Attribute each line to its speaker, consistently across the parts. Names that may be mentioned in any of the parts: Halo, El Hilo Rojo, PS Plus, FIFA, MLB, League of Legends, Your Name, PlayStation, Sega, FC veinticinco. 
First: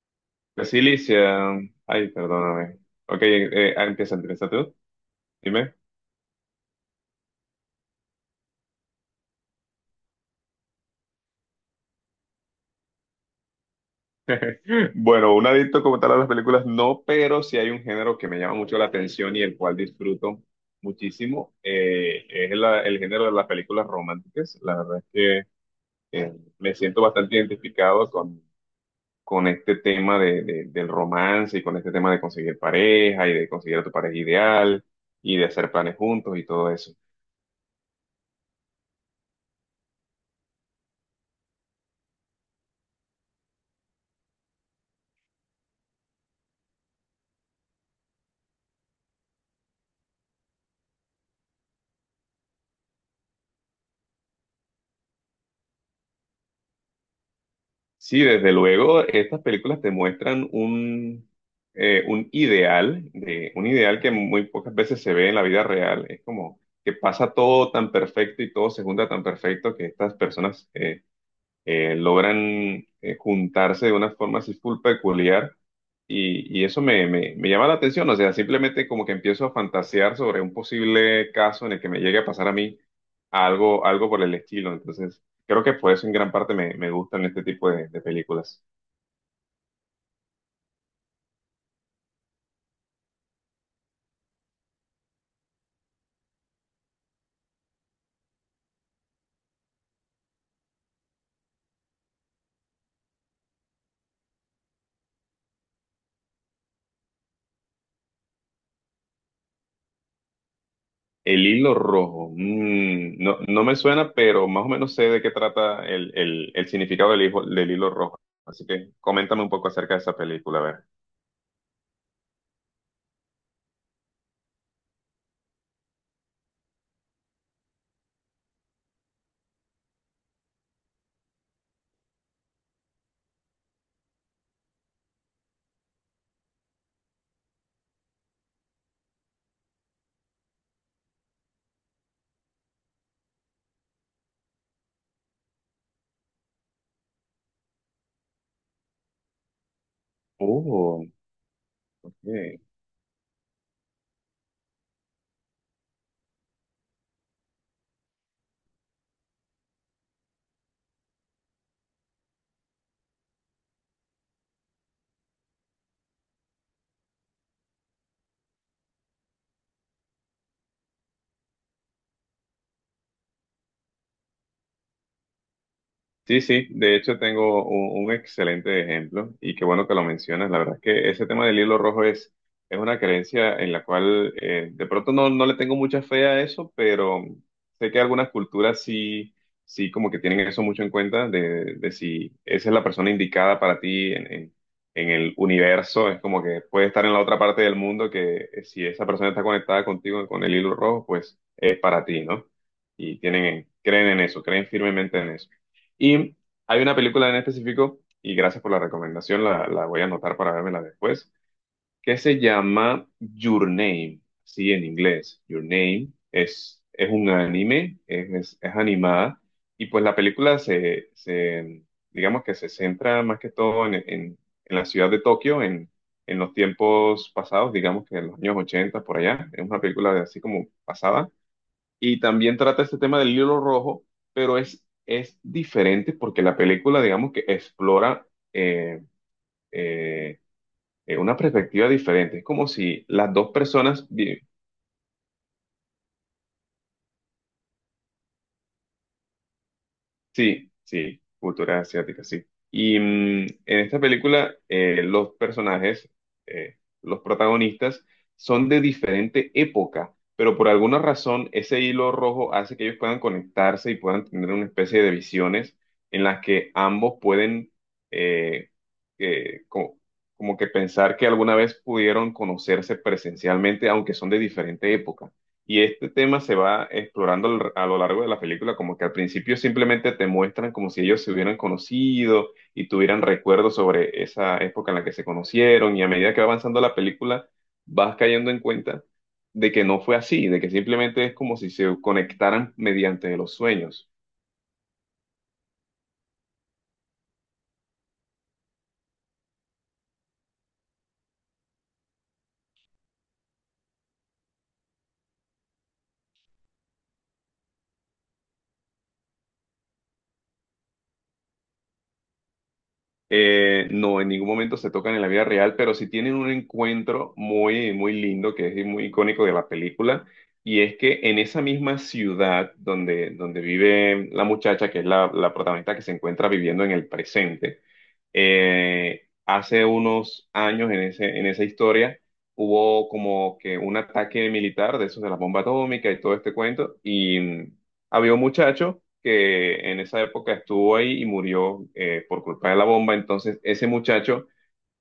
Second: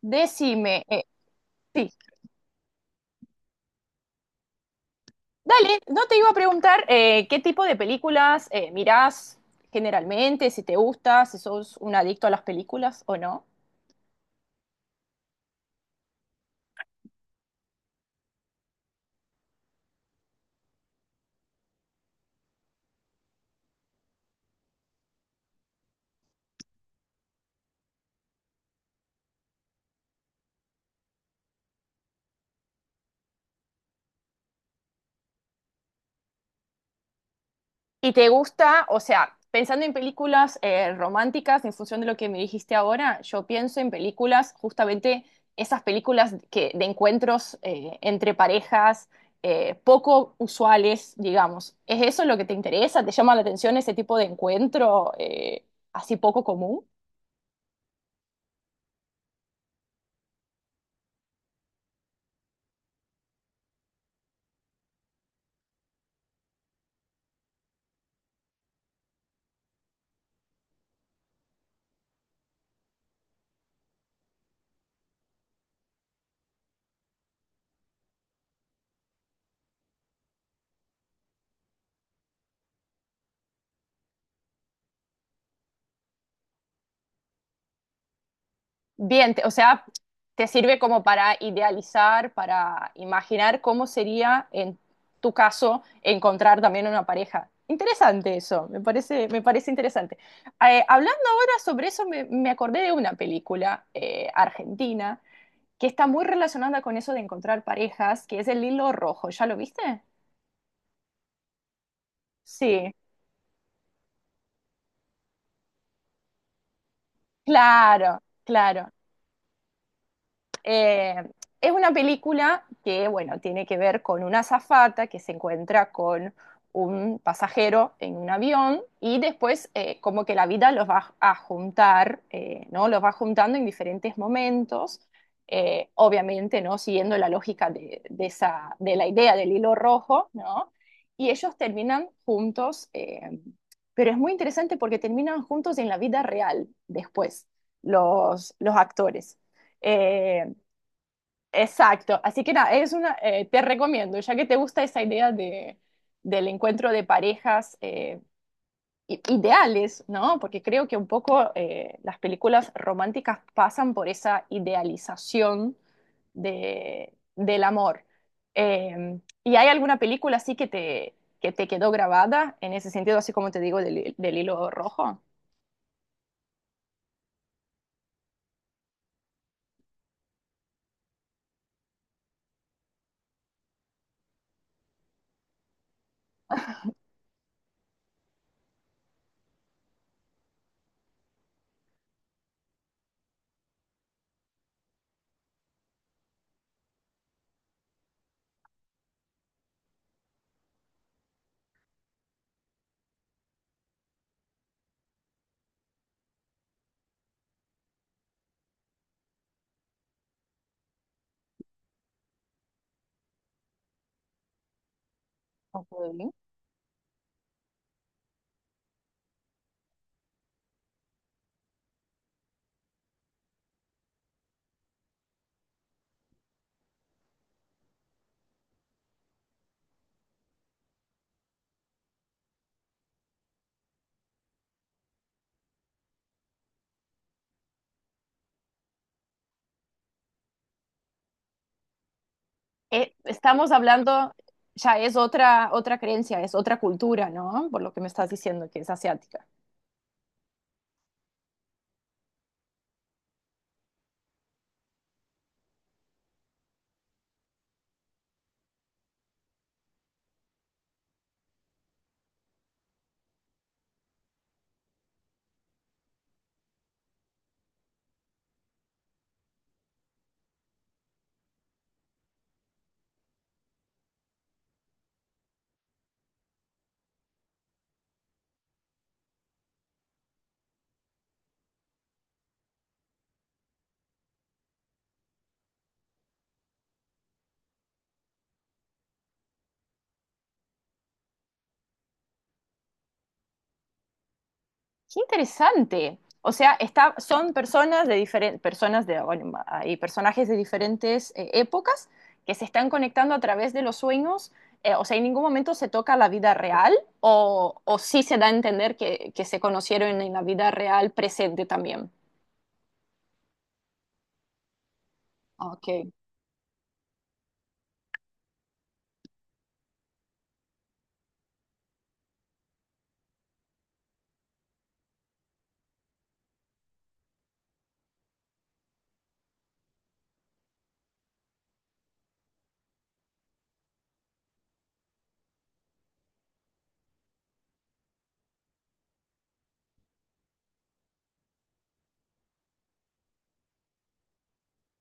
Speaker 1: Decime,
Speaker 2: Resiliencia.
Speaker 1: sí,
Speaker 2: Ay, perdóname. Ok, empieza tú. Dime.
Speaker 1: dale, no te iba a preguntar qué tipo de películas mirás generalmente, si te gusta, si sos un adicto a las películas o no.
Speaker 2: Bueno, un adicto como tal a las películas no, pero sí hay un género que me llama mucho la atención y el cual disfruto muchísimo. Es el género de las películas románticas. La verdad es que eh, me siento bastante identificado con este tema del romance y con este tema de conseguir pareja y de conseguir a tu pareja ideal y de hacer planes juntos y todo eso.
Speaker 1: Y te gusta, o sea, pensando en películas románticas, en función de lo que me dijiste ahora, yo pienso en películas, justamente esas películas que, de encuentros entre parejas, poco usuales, digamos. ¿Es eso lo que te interesa? ¿Te llama la atención ese tipo de encuentro así poco común?
Speaker 2: Sí, desde luego, estas películas te muestran un ideal, de, un ideal que muy pocas veces se ve en la vida real. Es como que pasa todo tan perfecto y todo se junta tan perfecto que estas personas logran juntarse de una forma así full peculiar y eso me llama la atención, o sea, simplemente como que empiezo a fantasear sobre un posible caso en el que me llegue a pasar a mí algo, algo por el estilo. Entonces, creo que por eso en gran parte me gustan este tipo de películas.
Speaker 1: Bien, o sea, te sirve como para idealizar, para imaginar cómo sería en tu caso encontrar también una pareja. Interesante eso, me parece interesante. Hablando ahora sobre eso, me acordé de una película argentina que está muy relacionada con eso de encontrar parejas, que es El Hilo Rojo. ¿Ya lo viste?
Speaker 2: El hilo rojo,
Speaker 1: Sí,
Speaker 2: mm, no, no me suena, pero más o menos sé de qué trata el significado del hilo rojo.
Speaker 1: claro,
Speaker 2: Así
Speaker 1: claro.
Speaker 2: que coméntame un poco acerca de esa película, a ver.
Speaker 1: Eh, es una película que, bueno, tiene que ver con una azafata que se encuentra con un pasajero en un avión y después como que la vida los va a juntar, ¿no? Los va juntando en diferentes momentos, obviamente, ¿no? Siguiendo la lógica de esa, de la idea del hilo rojo, ¿no? Y ellos terminan juntos, pero es muy interesante porque terminan juntos en la vida real después, los actores. Eh,
Speaker 2: Oh,
Speaker 1: Exacto, así que
Speaker 2: ok.
Speaker 1: nada, es una, te recomiendo, ya que te gusta esa idea de, del encuentro de parejas ideales, ¿no? Porque creo que un poco las películas románticas pasan por esa idealización de, del amor. ¿Y hay alguna película así que te quedó grabada en ese sentido, así como te digo, del, del hilo rojo?
Speaker 2: Sí, sí, de hecho tengo un excelente ejemplo y qué bueno que lo mencionas. La verdad es que ese tema del hilo rojo es una creencia en la cual de pronto no, no le tengo mucha fe a eso, pero sé que algunas culturas sí, sí como que tienen eso mucho en cuenta de si esa es la persona indicada para ti en el universo. Es como que puede estar en la otra parte del mundo que si esa persona está conectada contigo con el hilo rojo, pues es para ti, ¿no? Y tienen, creen en eso, creen firmemente en eso. Y hay una película en específico, y gracias por la recomendación, la voy a anotar para vérmela después, que se llama Your Name, sí, en inglés. Your Name
Speaker 1: Ok.
Speaker 2: es un anime, es animada, y pues la película digamos que se centra más que todo en la ciudad de Tokio, en los tiempos pasados, digamos que en los años 80 por allá. Es una película de así como pasada y también trata este tema del hilo rojo, pero es diferente porque la película, digamos que explora eh, eh, una perspectiva diferente. Es como si
Speaker 1: Eh,
Speaker 2: las dos
Speaker 1: estamos
Speaker 2: personas
Speaker 1: hablando, ya es otra, otra creencia, es otra cultura, ¿no? Por lo que me estás diciendo que es asiática.
Speaker 2: sí, sí, cultura asiática, sí. Y mm, en esta película los personajes, los protagonistas, son de diferente época, pero por alguna razón ese hilo rojo hace que ellos puedan conectarse y puedan tener una especie de visiones en las que ambos pueden eh, eh, co- como que pensar que alguna vez pudieron conocerse presencialmente, aunque son de diferente época. Y este tema se va explorando a lo largo de la película, como que al principio simplemente te muestran como si ellos se hubieran conocido y tuvieran recuerdos sobre esa época en la que se conocieron, y a medida que va avanzando la película, vas cayendo en cuenta de que no fue así, de que simplemente es como si se conectaran mediante los sueños.
Speaker 1: Qué interesante. O sea, está, son personas de diferentes, personas de, bueno, hay personajes de diferentes épocas que se están conectando a través de los sueños. Eh, o sea, en ningún momento se toca la vida real o sí se da a entender que se conocieron en la vida real presente también.
Speaker 2: No, en ningún momento se tocan en la vida real,
Speaker 1: Ok,
Speaker 2: pero sí tienen un encuentro muy, muy lindo, que es muy icónico de la película, y es que en esa misma ciudad donde, donde vive la muchacha, que es la protagonista que se encuentra viviendo en el presente, hace unos años en en esa historia hubo como que un ataque militar de esos de la bomba atómica y todo este cuento y mm, había un muchacho que en esa época estuvo ahí y murió por culpa de la bomba, entonces ese muchacho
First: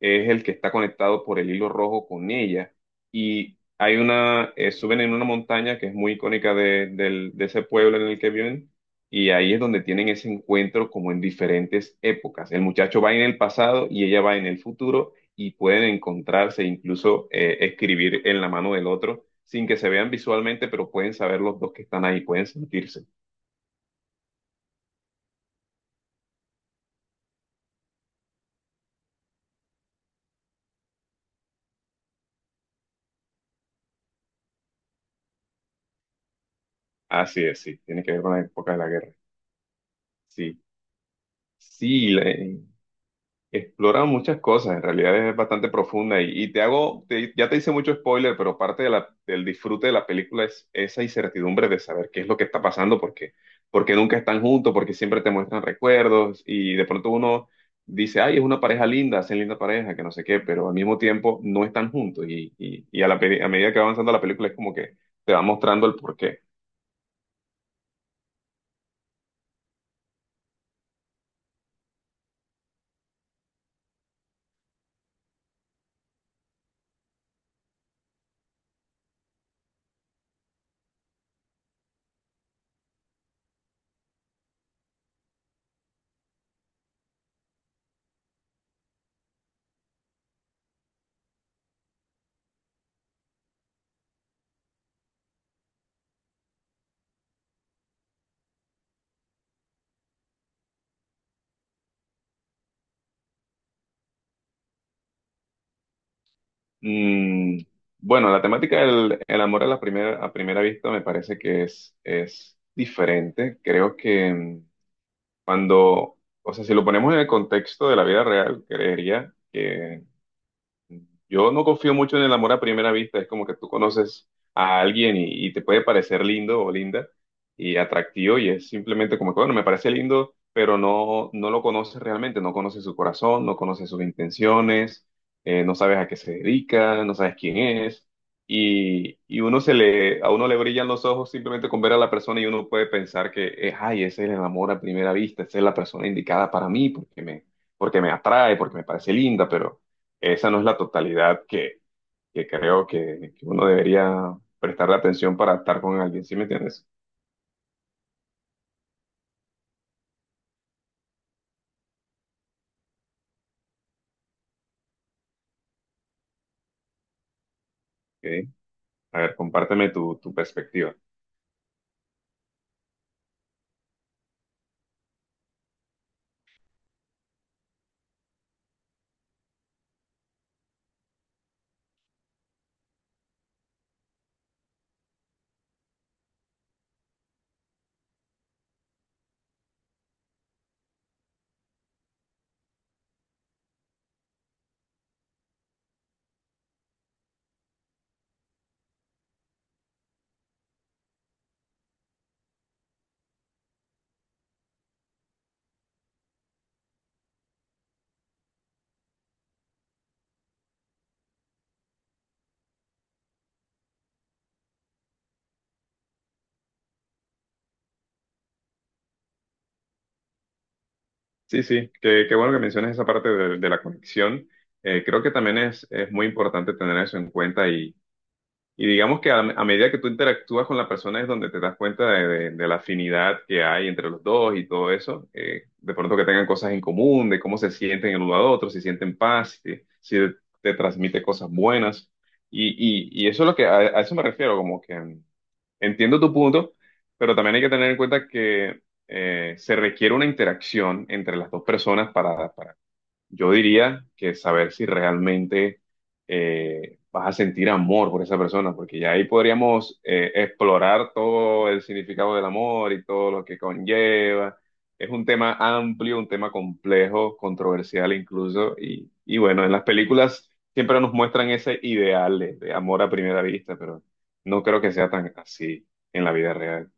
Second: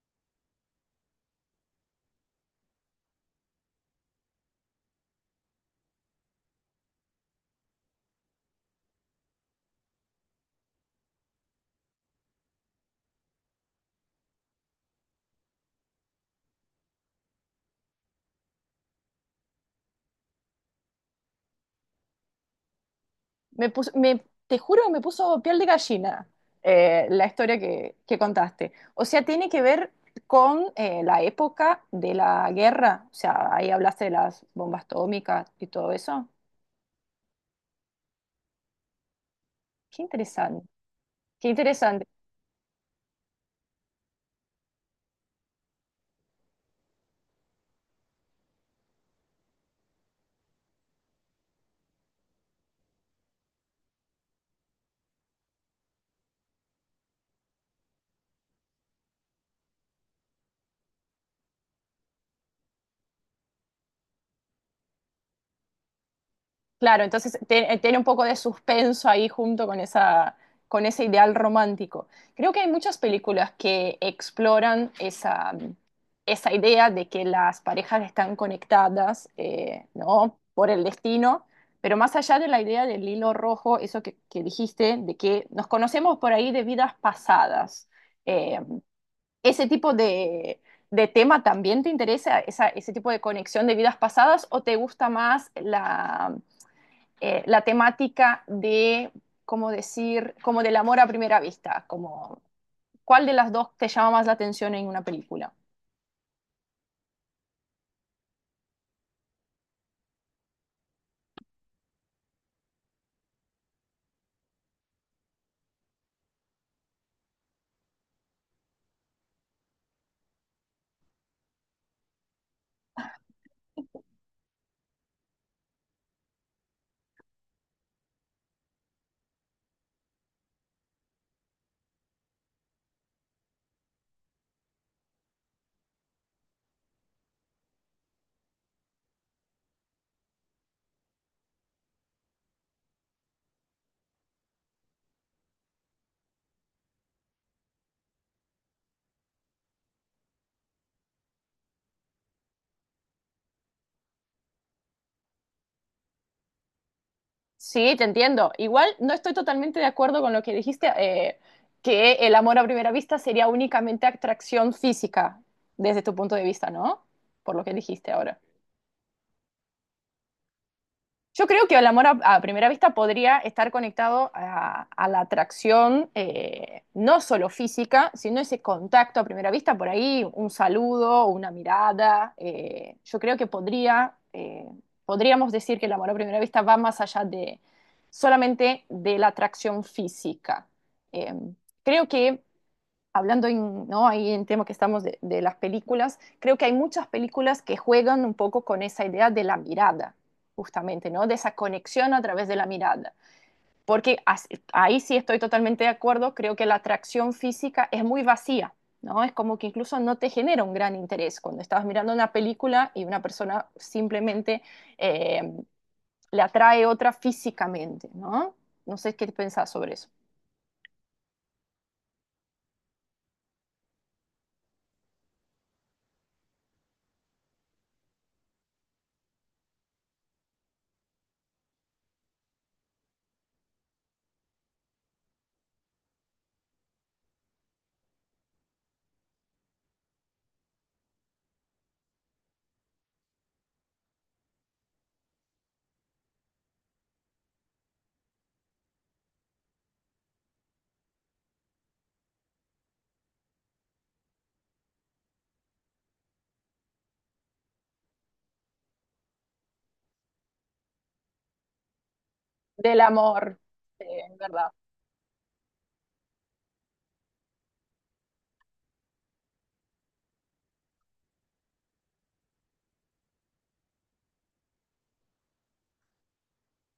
Speaker 2: es el que está conectado por el hilo rojo con ella. Y hay una, suben en una montaña que es muy icónica de ese pueblo en el que viven, y ahí es donde tienen ese encuentro como en diferentes épocas. El muchacho va en el pasado y ella va en el futuro, y pueden encontrarse, incluso escribir en la mano del otro, sin que se vean visualmente, pero pueden saber los dos que están ahí, pueden sentirse.
Speaker 1: te juro, me puso piel de gallina la historia que contaste. O sea, tiene que ver con la época de la guerra. O sea, ahí hablaste de las bombas atómicas y todo eso.
Speaker 2: Así es, sí, tiene que ver con la época de la guerra.
Speaker 1: Qué
Speaker 2: Sí,
Speaker 1: interesante. Qué interesante.
Speaker 2: sí, explora muchas cosas, en realidad es bastante profunda y te hago, ya te hice mucho spoiler, pero parte de del disfrute de la película es esa incertidumbre de saber qué es lo que está pasando, porque, porque nunca están juntos, porque siempre te muestran recuerdos y de pronto uno dice, ay, es una pareja linda, hacen linda pareja, que no sé qué, pero al mismo tiempo no están juntos y a a medida que va avanzando la película es como que te va mostrando el porqué.
Speaker 1: Claro, entonces tiene un poco de suspenso ahí junto con esa, con ese ideal romántico. Creo que hay muchas películas que exploran esa, esa idea de que las parejas están conectadas, ¿no? Por el destino, pero más allá de la idea del hilo rojo, eso que dijiste, de que nos conocemos por ahí de vidas pasadas. Eh, ¿Ese tipo de tema también te interesa, ese tipo de conexión de vidas pasadas, o te gusta más la la temática de, como decir, como del amor a primera vista, como cuál de las dos te llama más la atención en una película.
Speaker 2: Mm, bueno, la temática del el amor a la primera, a primera vista me parece que es diferente. Creo que mm, cuando, o sea, si lo ponemos en el contexto de la vida real, creería que yo no confío mucho en el amor a primera vista, es como que tú conoces a alguien y te puede parecer lindo o linda y atractivo y es simplemente como que, bueno, me parece lindo, pero no, no lo conoces realmente, no conoces su corazón, no conoces sus intenciones, no sabes a qué se dedica, no sabes quién es y uno a uno le brillan los ojos simplemente con ver a la persona y uno puede pensar que, ay, ese es el amor a primera vista, esa es la persona indicada para mí porque porque me atrae, porque me parece linda, pero esa no es la totalidad que creo que uno debería prestarle atención para estar con alguien, ¿sí me entiendes?
Speaker 1: Sí, te entiendo. Igual no estoy totalmente de acuerdo con lo que dijiste, que el amor a primera vista sería únicamente atracción física, desde tu punto de vista, ¿no? Por lo que dijiste
Speaker 2: Ok.
Speaker 1: ahora.
Speaker 2: A ver, compárteme tu, tu perspectiva.
Speaker 1: Yo creo que el amor a primera vista podría estar conectado a la atracción, no solo física, sino ese contacto a primera vista, por ahí un saludo, una mirada. Eh, yo creo que podría, podríamos decir que el amor a primera vista va más allá de solamente de la atracción física. Eh, creo que hablando en, ¿no? Ahí en tema que estamos las películas, creo que hay muchas películas que juegan un poco con esa idea de la mirada, justamente, ¿no? De esa conexión a través de la mirada. Porque así, ahí sí estoy totalmente de acuerdo, creo que la atracción física es muy vacía, ¿no? Es como que incluso no te genera un gran interés cuando estás mirando una película y una persona simplemente eh, le atrae otra físicamente, ¿no? No sé qué pensás sobre eso.
Speaker 2: Sí, sí, qué, qué bueno que menciones esa parte de la conexión. Creo que también es muy importante tener eso en cuenta. Y digamos que a medida que tú interactúas con la persona es donde te das cuenta de la afinidad que hay entre los dos y todo eso. De pronto que tengan cosas en común, de cómo se sienten el uno al otro, si sienten paz, si, si te transmite cosas buenas. Y, y eso es lo que, a eso me refiero, como que mm, entiendo tu punto, pero también hay que tener en cuenta que se requiere una interacción entre las dos personas para yo diría que saber si realmente vas a sentir amor por esa persona, porque ya ahí podríamos explorar todo el significado del amor
Speaker 1: Del
Speaker 2: y todo lo
Speaker 1: amor,
Speaker 2: que
Speaker 1: en
Speaker 2: conlleva.
Speaker 1: verdad.
Speaker 2: Es un tema amplio, un tema complejo, controversial incluso, y bueno, en las películas siempre nos muestran ese ideal de amor a primera vista, pero no creo que sea tan así en la vida real.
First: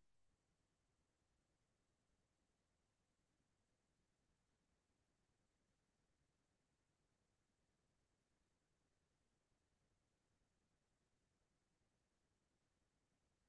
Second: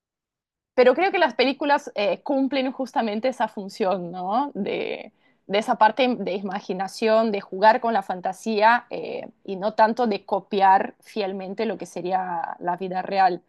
Speaker 1: Pero creo que las películas cumplen justamente esa función, ¿no? De esa parte de imaginación, de jugar con la fantasía y no tanto de copiar fielmente lo que sería la vida real.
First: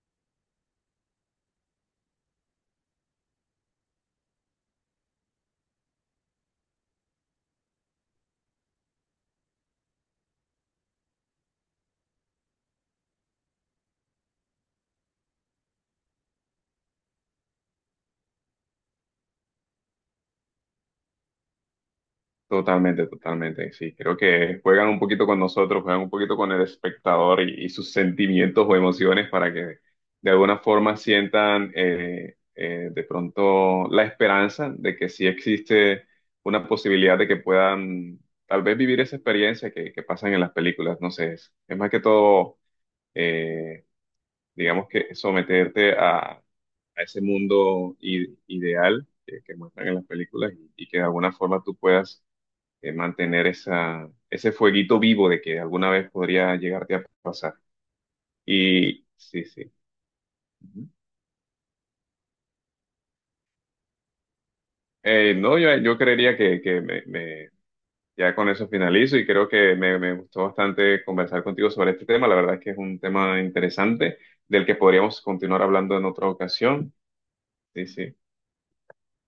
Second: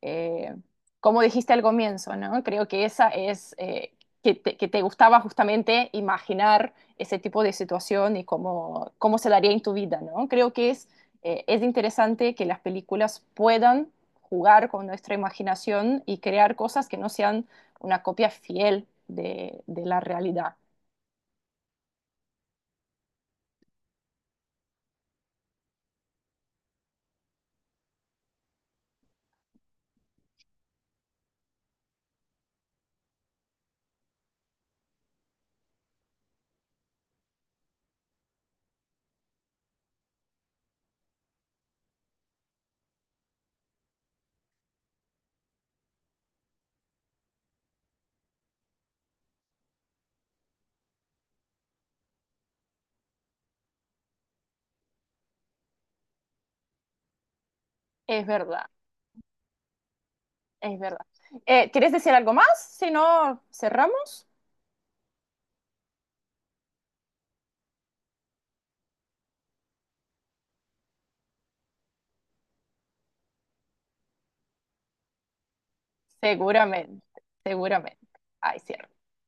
Speaker 1: Eh, como dijiste al comienzo, ¿no? Creo que esa es que te gustaba justamente imaginar ese tipo de situación y cómo, cómo se daría en tu vida, ¿no? Creo que es interesante que las películas puedan jugar con nuestra imaginación y crear cosas que no sean una copia fiel de la realidad.
Speaker 2: Totalmente, totalmente, sí, creo que juegan un poquito con nosotros, juegan un poquito con el espectador y sus sentimientos o emociones para que de alguna forma sientan de pronto la esperanza de que sí existe una posibilidad de que puedan tal vez vivir esa experiencia que pasan en las películas, no sé, es más que todo, eh, digamos que someterte a ese mundo ideal que muestran en las películas y que de alguna forma tú puedas mantener esa, ese fueguito vivo de que alguna vez podría llegarte a pasar.
Speaker 1: Es verdad,
Speaker 2: Y sí, sí.
Speaker 1: es
Speaker 2: Ujú.
Speaker 1: verdad. ¿Quieres decir algo más? Si no, cerramos.
Speaker 2: No, yo, yo creería que me, ya con eso finalizo y creo que me gustó bastante conversar contigo sobre este tema. La verdad es que es un tema interesante del que podríamos continuar hablando en otra ocasión.
Speaker 1: Seguramente,
Speaker 2: Sí,
Speaker 1: seguramente.
Speaker 2: sí.
Speaker 1: Ay, cierro.